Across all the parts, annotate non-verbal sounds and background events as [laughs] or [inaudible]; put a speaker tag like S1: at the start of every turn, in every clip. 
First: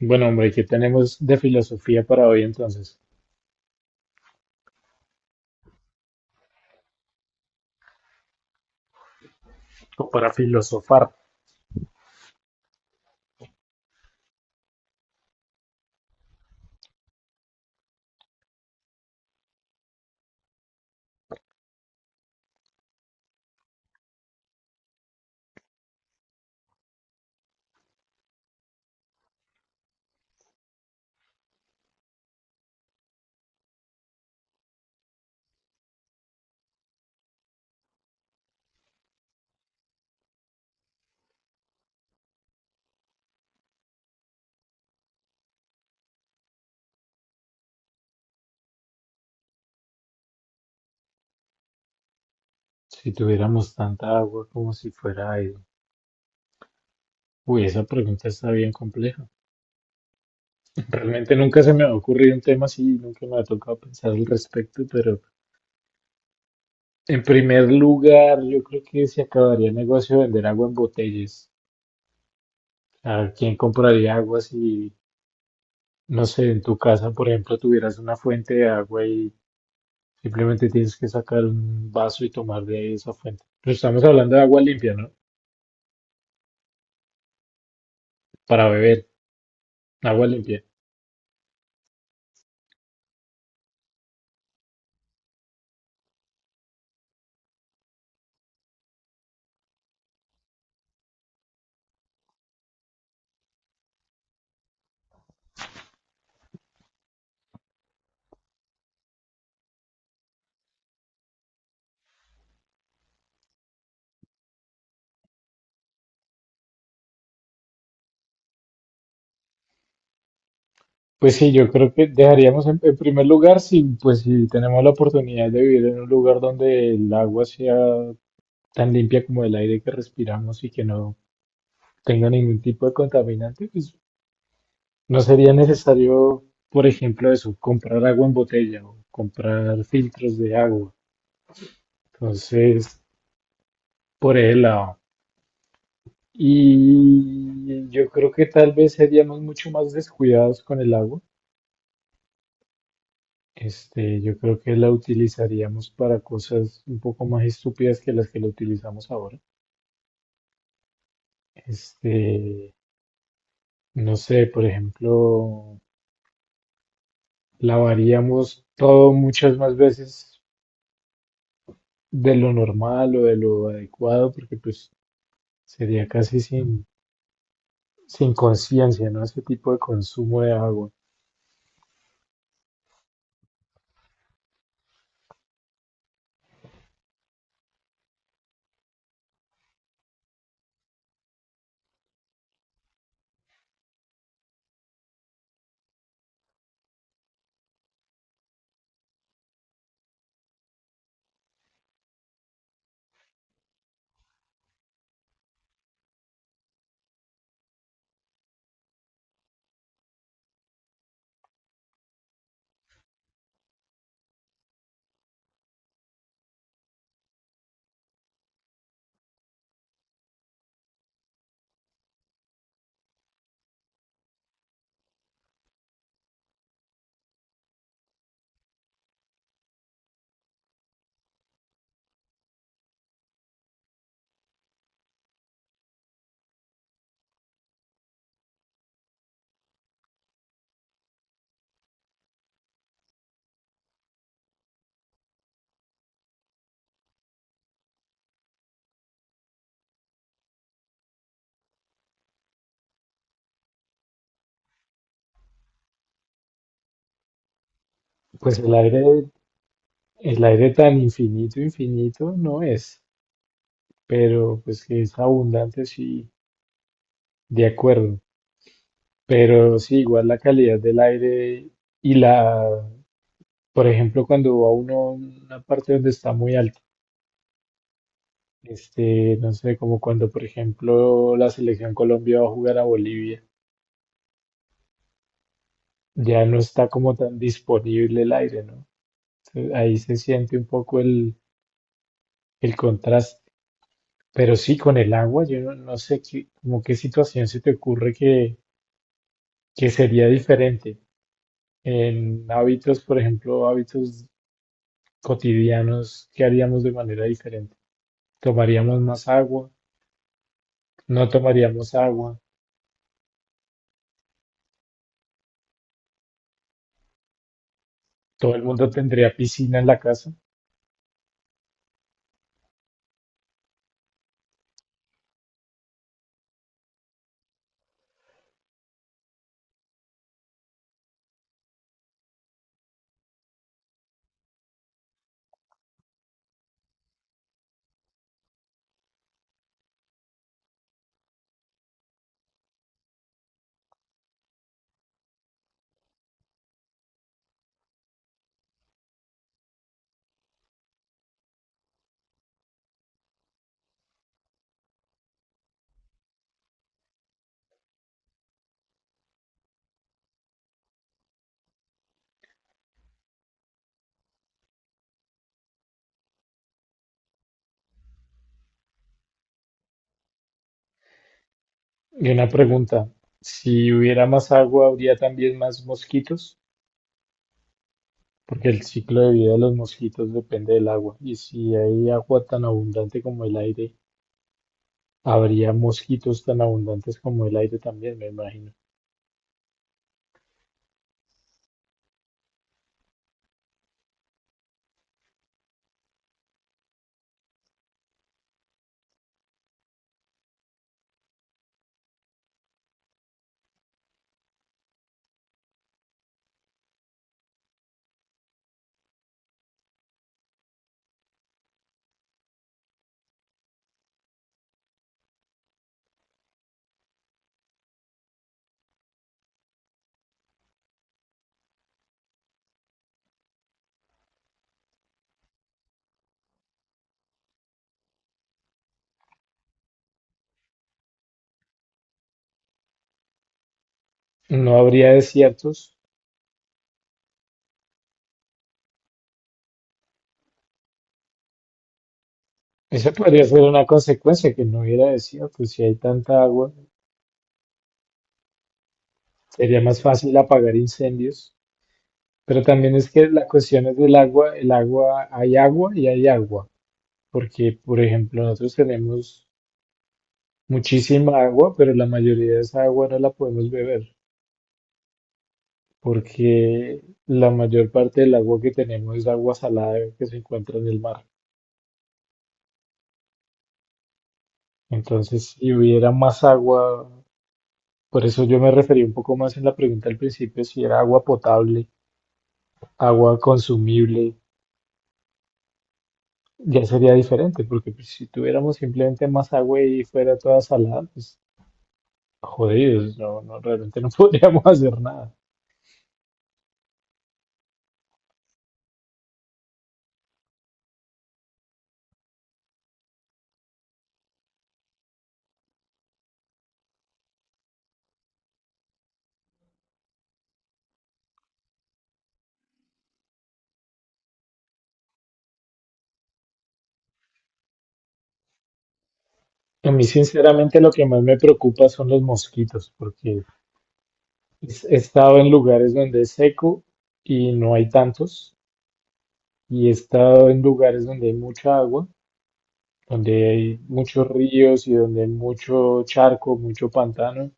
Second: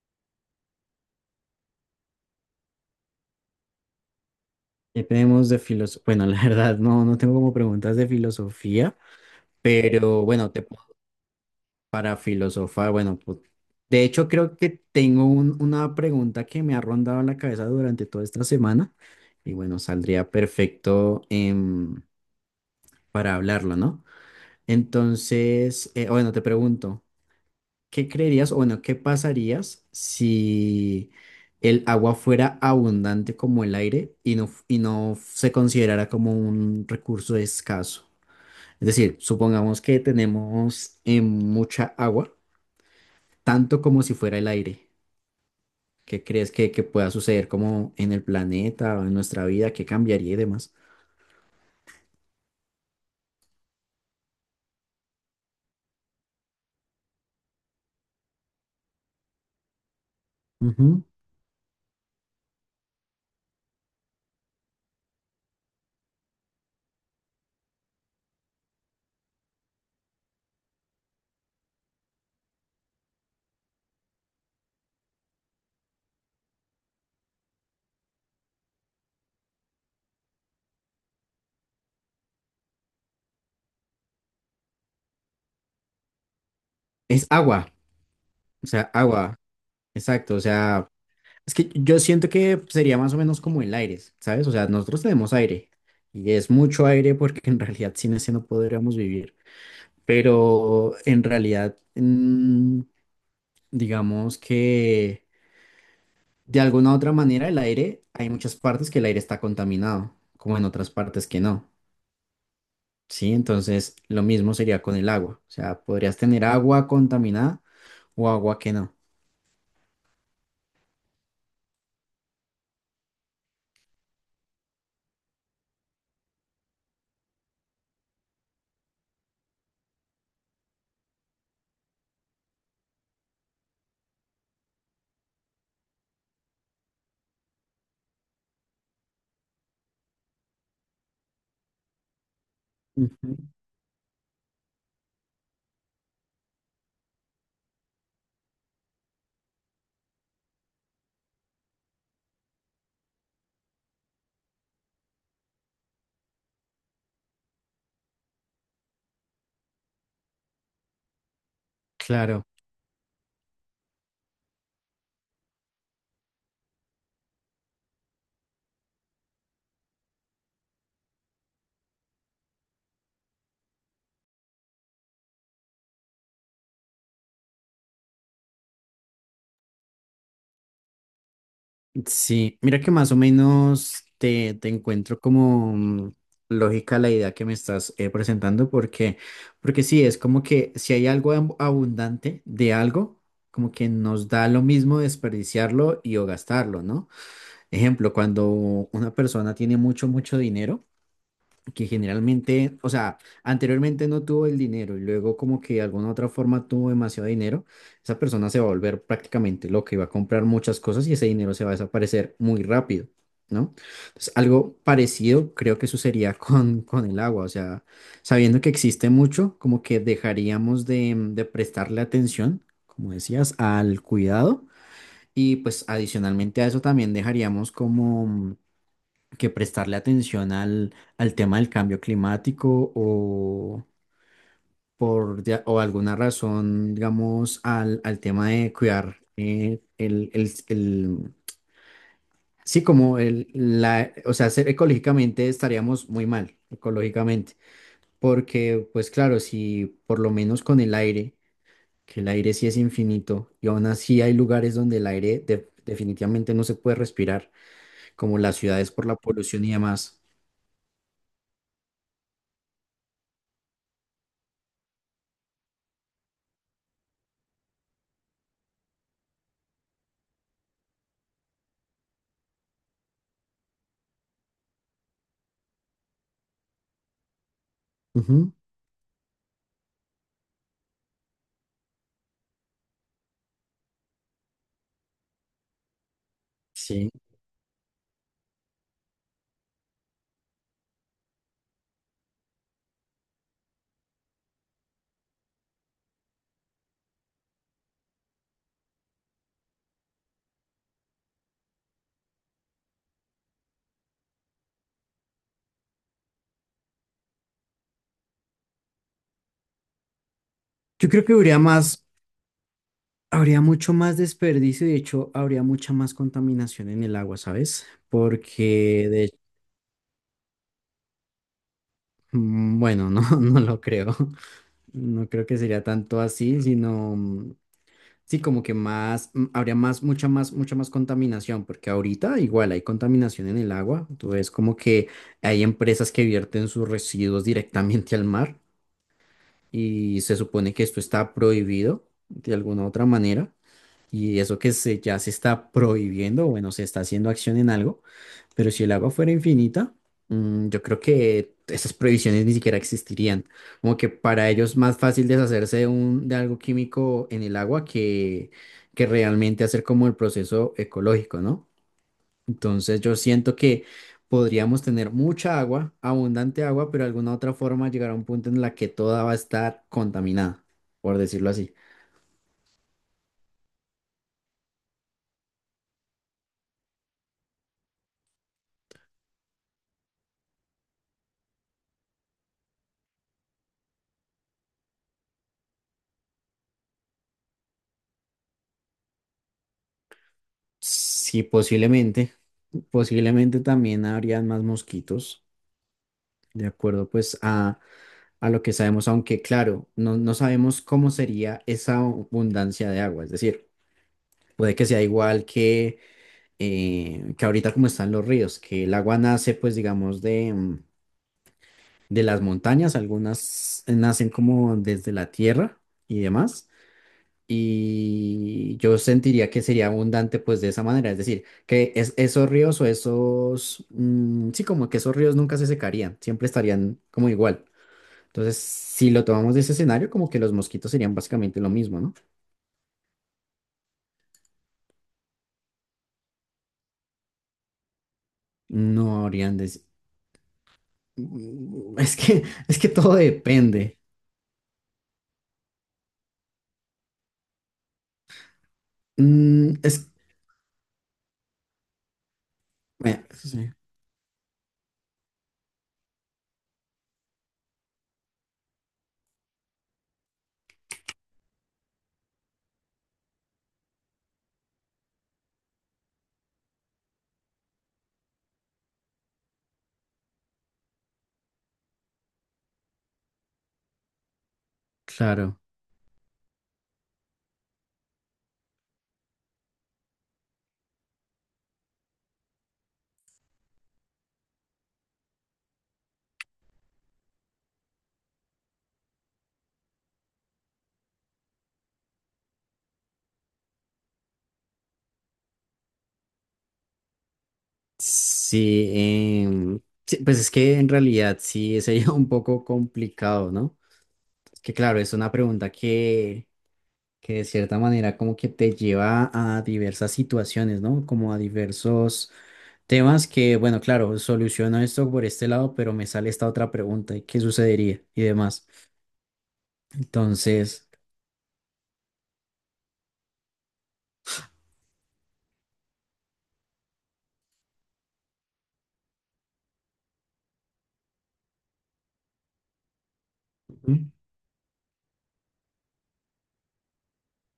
S1: Bueno, hombre, ¿qué tenemos de filosofía para hoy entonces?
S2: ¿Qué tenemos de filosofía? Bueno, [laughs] la verdad, no, no tengo como preguntas de filosofía,
S1: O
S2: pero
S1: para
S2: bueno, te, puedo-
S1: filosofar.
S2: para filosofar, bueno, pues, de hecho creo que tengo una pregunta que me ha rondado la cabeza durante toda esta semana y bueno, saldría perfecto para hablarlo, ¿no? Entonces, bueno, te pregunto, ¿qué creerías, o bueno, qué pasarías si el agua fuera abundante como el aire y no, y no se considerara como un recurso escaso? Es decir, supongamos que tenemos mucha agua, tanto como si fuera el aire. ¿Qué crees que pueda suceder como en el planeta o en nuestra vida? ¿Qué cambiaría y demás?
S1: Si tuviéramos tanta agua como si fuera aire. Uy, esa pregunta está bien compleja. [laughs]
S2: Ujú.
S1: Realmente nunca se me ha ocurrido un tema así, nunca me ha tocado pensar al respecto, pero en primer lugar, yo creo que se acabaría el negocio de vender agua en botellas. ¿A quién compraría agua si, no sé, en tu casa, por ejemplo, tuvieras una fuente de agua y simplemente tienes que sacar un vaso y tomar de esa fuente? Pero estamos hablando de agua limpia, ¿no?
S2: Es agua, o
S1: Para
S2: sea,
S1: beber
S2: agua,
S1: agua
S2: exacto, o
S1: limpia.
S2: sea... Es que yo siento que sería más o menos como el aire, ¿sabes? O sea, nosotros tenemos aire y es mucho aire porque en realidad sin ese no podríamos vivir. Pero en realidad, digamos que de alguna u otra manera el aire, hay muchas partes que el aire está contaminado, como en otras partes que no, ¿sí? Entonces, lo mismo sería con el agua. O sea, podrías tener agua contaminada o agua que no.
S1: Pues sí, yo creo que dejaríamos en primer lugar si, pues, si tenemos la oportunidad de vivir en un lugar donde el agua sea tan limpia como el aire que respiramos y que no tenga ningún tipo de contaminante, pues no sería necesario, por ejemplo, eso, comprar agua en botella o comprar filtros de agua. Entonces,
S2: Ujú.
S1: por el lado. Y yo creo que tal vez seríamos mucho más descuidados con el agua. Este, yo creo que la utilizaríamos para cosas un poco más estúpidas que las que la utilizamos ahora. Este,
S2: Claro.
S1: no sé, por ejemplo, lavaríamos todo muchas más veces de lo normal o de lo adecuado, porque pues sería casi sin conciencia, ¿no? Ese tipo de consumo de agua.
S2: Sí, mira que más o menos te, te encuentro como lógica la idea que me estás presentando, porque, porque sí, es como que si hay algo abundante de algo, como que nos da lo mismo desperdiciarlo y o gastarlo, ¿no? Ejemplo, cuando una persona tiene mucho, mucho dinero que generalmente, o sea, anteriormente no tuvo el dinero y luego como que de alguna otra forma tuvo demasiado dinero, esa persona se va a volver prácticamente loca y va a comprar muchas cosas y ese dinero se va a desaparecer muy rápido, ¿no? Entonces, algo parecido creo que sucedería [laughs] con el agua, o sea, sabiendo que existe mucho, como que dejaríamos de, de prestarle atención, como decías, al cuidado y pues adicionalmente a eso también dejaríamos como que prestarle atención al, al tema del cambio climático o o alguna razón, digamos, al, al tema de cuidar sí, como el, la, o sea, ser ecológicamente estaríamos muy mal, ecológicamente, porque pues claro, si por lo menos con el aire, que el aire sí es infinito y aún así hay lugares donde el aire definitivamente no se puede respirar, como las
S1: Pues
S2: ciudades por la polución y demás.
S1: el aire tan infinito, infinito no es, pero pues que es abundante, sí, de acuerdo. Pero sí, igual la calidad del aire y la, por ejemplo, cuando va uno a una parte donde está muy alto,
S2: Ujú.
S1: este, no sé, como cuando, por ejemplo, la selección Colombia va a jugar a Bolivia, ya no está
S2: Sí.
S1: como tan disponible el aire, ¿no? Entonces, ahí se siente un poco el contraste. Pero sí, con el agua, yo no, no sé qué, como qué situación se te ocurre que sería diferente. En hábitos, por ejemplo, hábitos cotidianos, ¿qué haríamos de manera diferente? Tomaríamos más agua,
S2: Yo creo
S1: no
S2: que habría
S1: tomaríamos
S2: más,
S1: agua,
S2: habría mucho más desperdicio y de hecho habría mucha más contaminación en el agua, ¿sabes?
S1: todo el mundo
S2: Porque
S1: tendría
S2: de,
S1: piscina en la casa.
S2: mm, bueno, no, [laughs] no lo creo. No creo que sería tanto así, sino sí como que más, mm, habría más, mucha más, mucha más contaminación, porque ahorita igual hay contaminación en el agua. Entonces como que hay empresas que vierten sus residuos directamente al mar y se supone que esto está prohibido de alguna otra manera. Y eso que se, ya se está prohibiendo, bueno, se está haciendo acción en algo, pero si el agua fuera infinita, yo creo que esas prohibiciones ni siquiera existirían. Como que para ellos es más fácil deshacerse de, un, de algo químico en el agua que realmente hacer como el proceso ecológico, ¿no? Entonces yo siento que podríamos tener mucha agua, abundante agua, pero de alguna otra forma llegar a un punto en la que toda va a estar contaminada, por decirlo así.
S1: Y una pregunta, si hubiera más agua, ¿habría también más mosquitos? Porque el ciclo de vida de los mosquitos depende del agua. Y si hay agua tan abundante como el aire, habría mosquitos tan abundantes como el aire también, me imagino.
S2: Sí, posiblemente, posiblemente también habrían más mosquitos, de acuerdo pues a lo que sabemos, aunque claro, no, no sabemos cómo sería esa abundancia de agua, es decir, puede que sea igual que ahorita como están los ríos, que el agua nace pues digamos de, de las montañas, algunas nacen como desde la tierra y demás. Y yo sentiría que sería abundante pues de esa manera, es decir, que esos ríos o esos, mm, sí, como que esos ríos nunca se secarían, siempre estarían como igual. Entonces, si lo tomamos de ese escenario, como que los mosquitos serían básicamente lo mismo, ¿no?
S1: No habría desiertos.
S2: No habrían de... Mm, [laughs] es que, es que
S1: Esa
S2: todo
S1: podría ser una
S2: depende.
S1: consecuencia, que no hubiera desiertos. Si hay tanta agua,
S2: Mm,
S1: sería más
S2: es...
S1: fácil apagar incendios. Pero también es
S2: Bueno,
S1: que la
S2: sí,
S1: cuestión es del agua, el agua, hay agua y hay agua, porque por ejemplo nosotros tenemos muchísima agua, pero la mayoría de esa agua no la podemos beber, porque la mayor parte del agua que tenemos es agua salada que se encuentra en el mar. Entonces,
S2: claro.
S1: si hubiera más agua, por eso yo me referí un poco más en la pregunta al principio, si era agua potable, agua consumible, ya sería diferente, porque pues, si tuviéramos simplemente más agua y fuera toda salada, pues jodidos, no, no, realmente no [laughs] podríamos hacer nada.
S2: Sí, em, sí, pues es que en realidad sí sería [laughs] un poco complicado, ¿no? Que claro, es una pregunta que de cierta manera como que te lleva a diversas situaciones, ¿no? Como a diversos temas que, bueno, claro, soluciono esto por este lado, pero me sale esta otra pregunta, ¿y qué sucedería? Y demás.
S1: A mí, sinceramente,
S2: Entonces,
S1: lo que más me preocupa son los mosquitos, porque he estado en lugares donde es seco y no hay tantos, y he estado en lugares donde hay mucha agua, donde hay
S2: ujú,
S1: muchos ríos y donde hay mucho charco, mucho pantano,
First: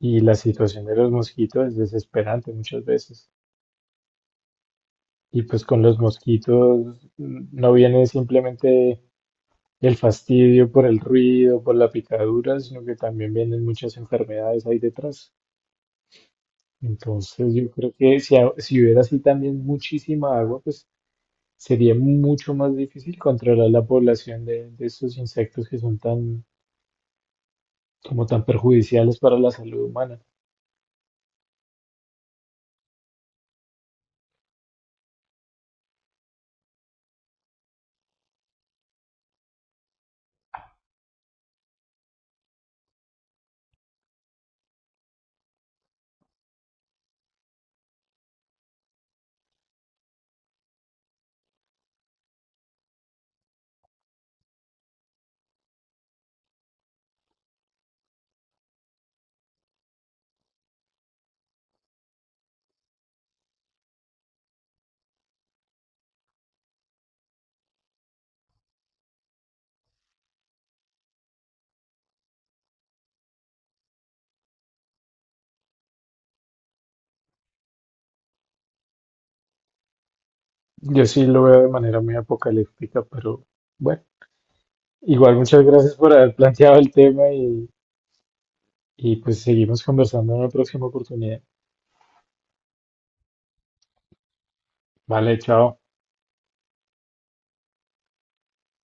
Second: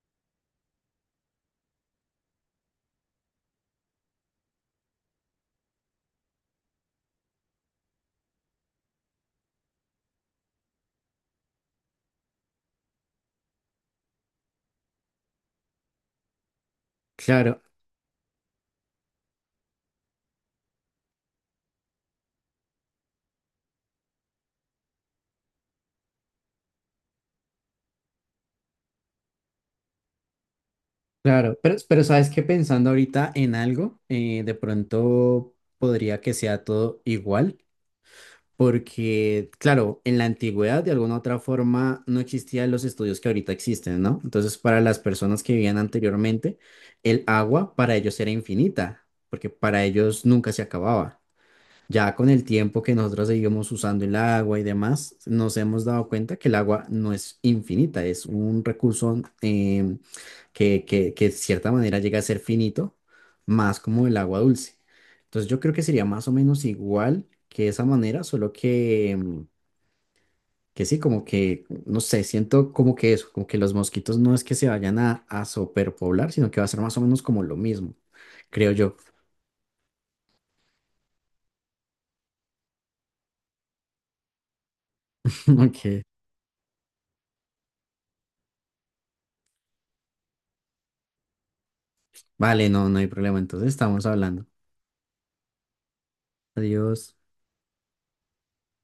S1: y la situación de los mosquitos es desesperante muchas veces. Y pues con los mosquitos no vienen simplemente el fastidio por el ruido, por la picadura, sino que también vienen muchas enfermedades ahí detrás. Entonces,
S2: claro,
S1: yo creo que si, si hubiera así también muchísima agua, pues sería mucho más difícil controlar la población de estos insectos que son tan, como tan perjudiciales para la salud humana.
S2: claro, pero sabes que pensando ahorita en algo, de pronto podría que sea todo igual. Porque, claro, en la antigüedad de alguna otra forma no existían los estudios que ahorita existen, ¿no? Entonces, para las personas que vivían anteriormente, el agua para ellos era infinita, porque para ellos nunca se acababa. Ya con el tiempo que nosotros seguimos usando el agua y demás, nos hemos dado cuenta que el agua no es infinita, es un recurso que de cierta manera llega a ser finito, más como el agua dulce. Entonces yo creo que sería más o menos igual que esa manera, solo que, que sí, como que, no sé, siento como que eso, como que los mosquitos no es que se vayan a superpoblar, sino que va a ser más o menos como lo mismo, creo yo.
S1: Yo sí lo veo de manera muy apocalíptica, pero bueno, igual
S2: [laughs]
S1: muchas gracias
S2: Ok,
S1: por haber planteado el tema y pues seguimos conversando en la próxima oportunidad.
S2: vale, no, no hay problema, entonces estamos hablando.
S1: Vale, chao.
S2: Adiós.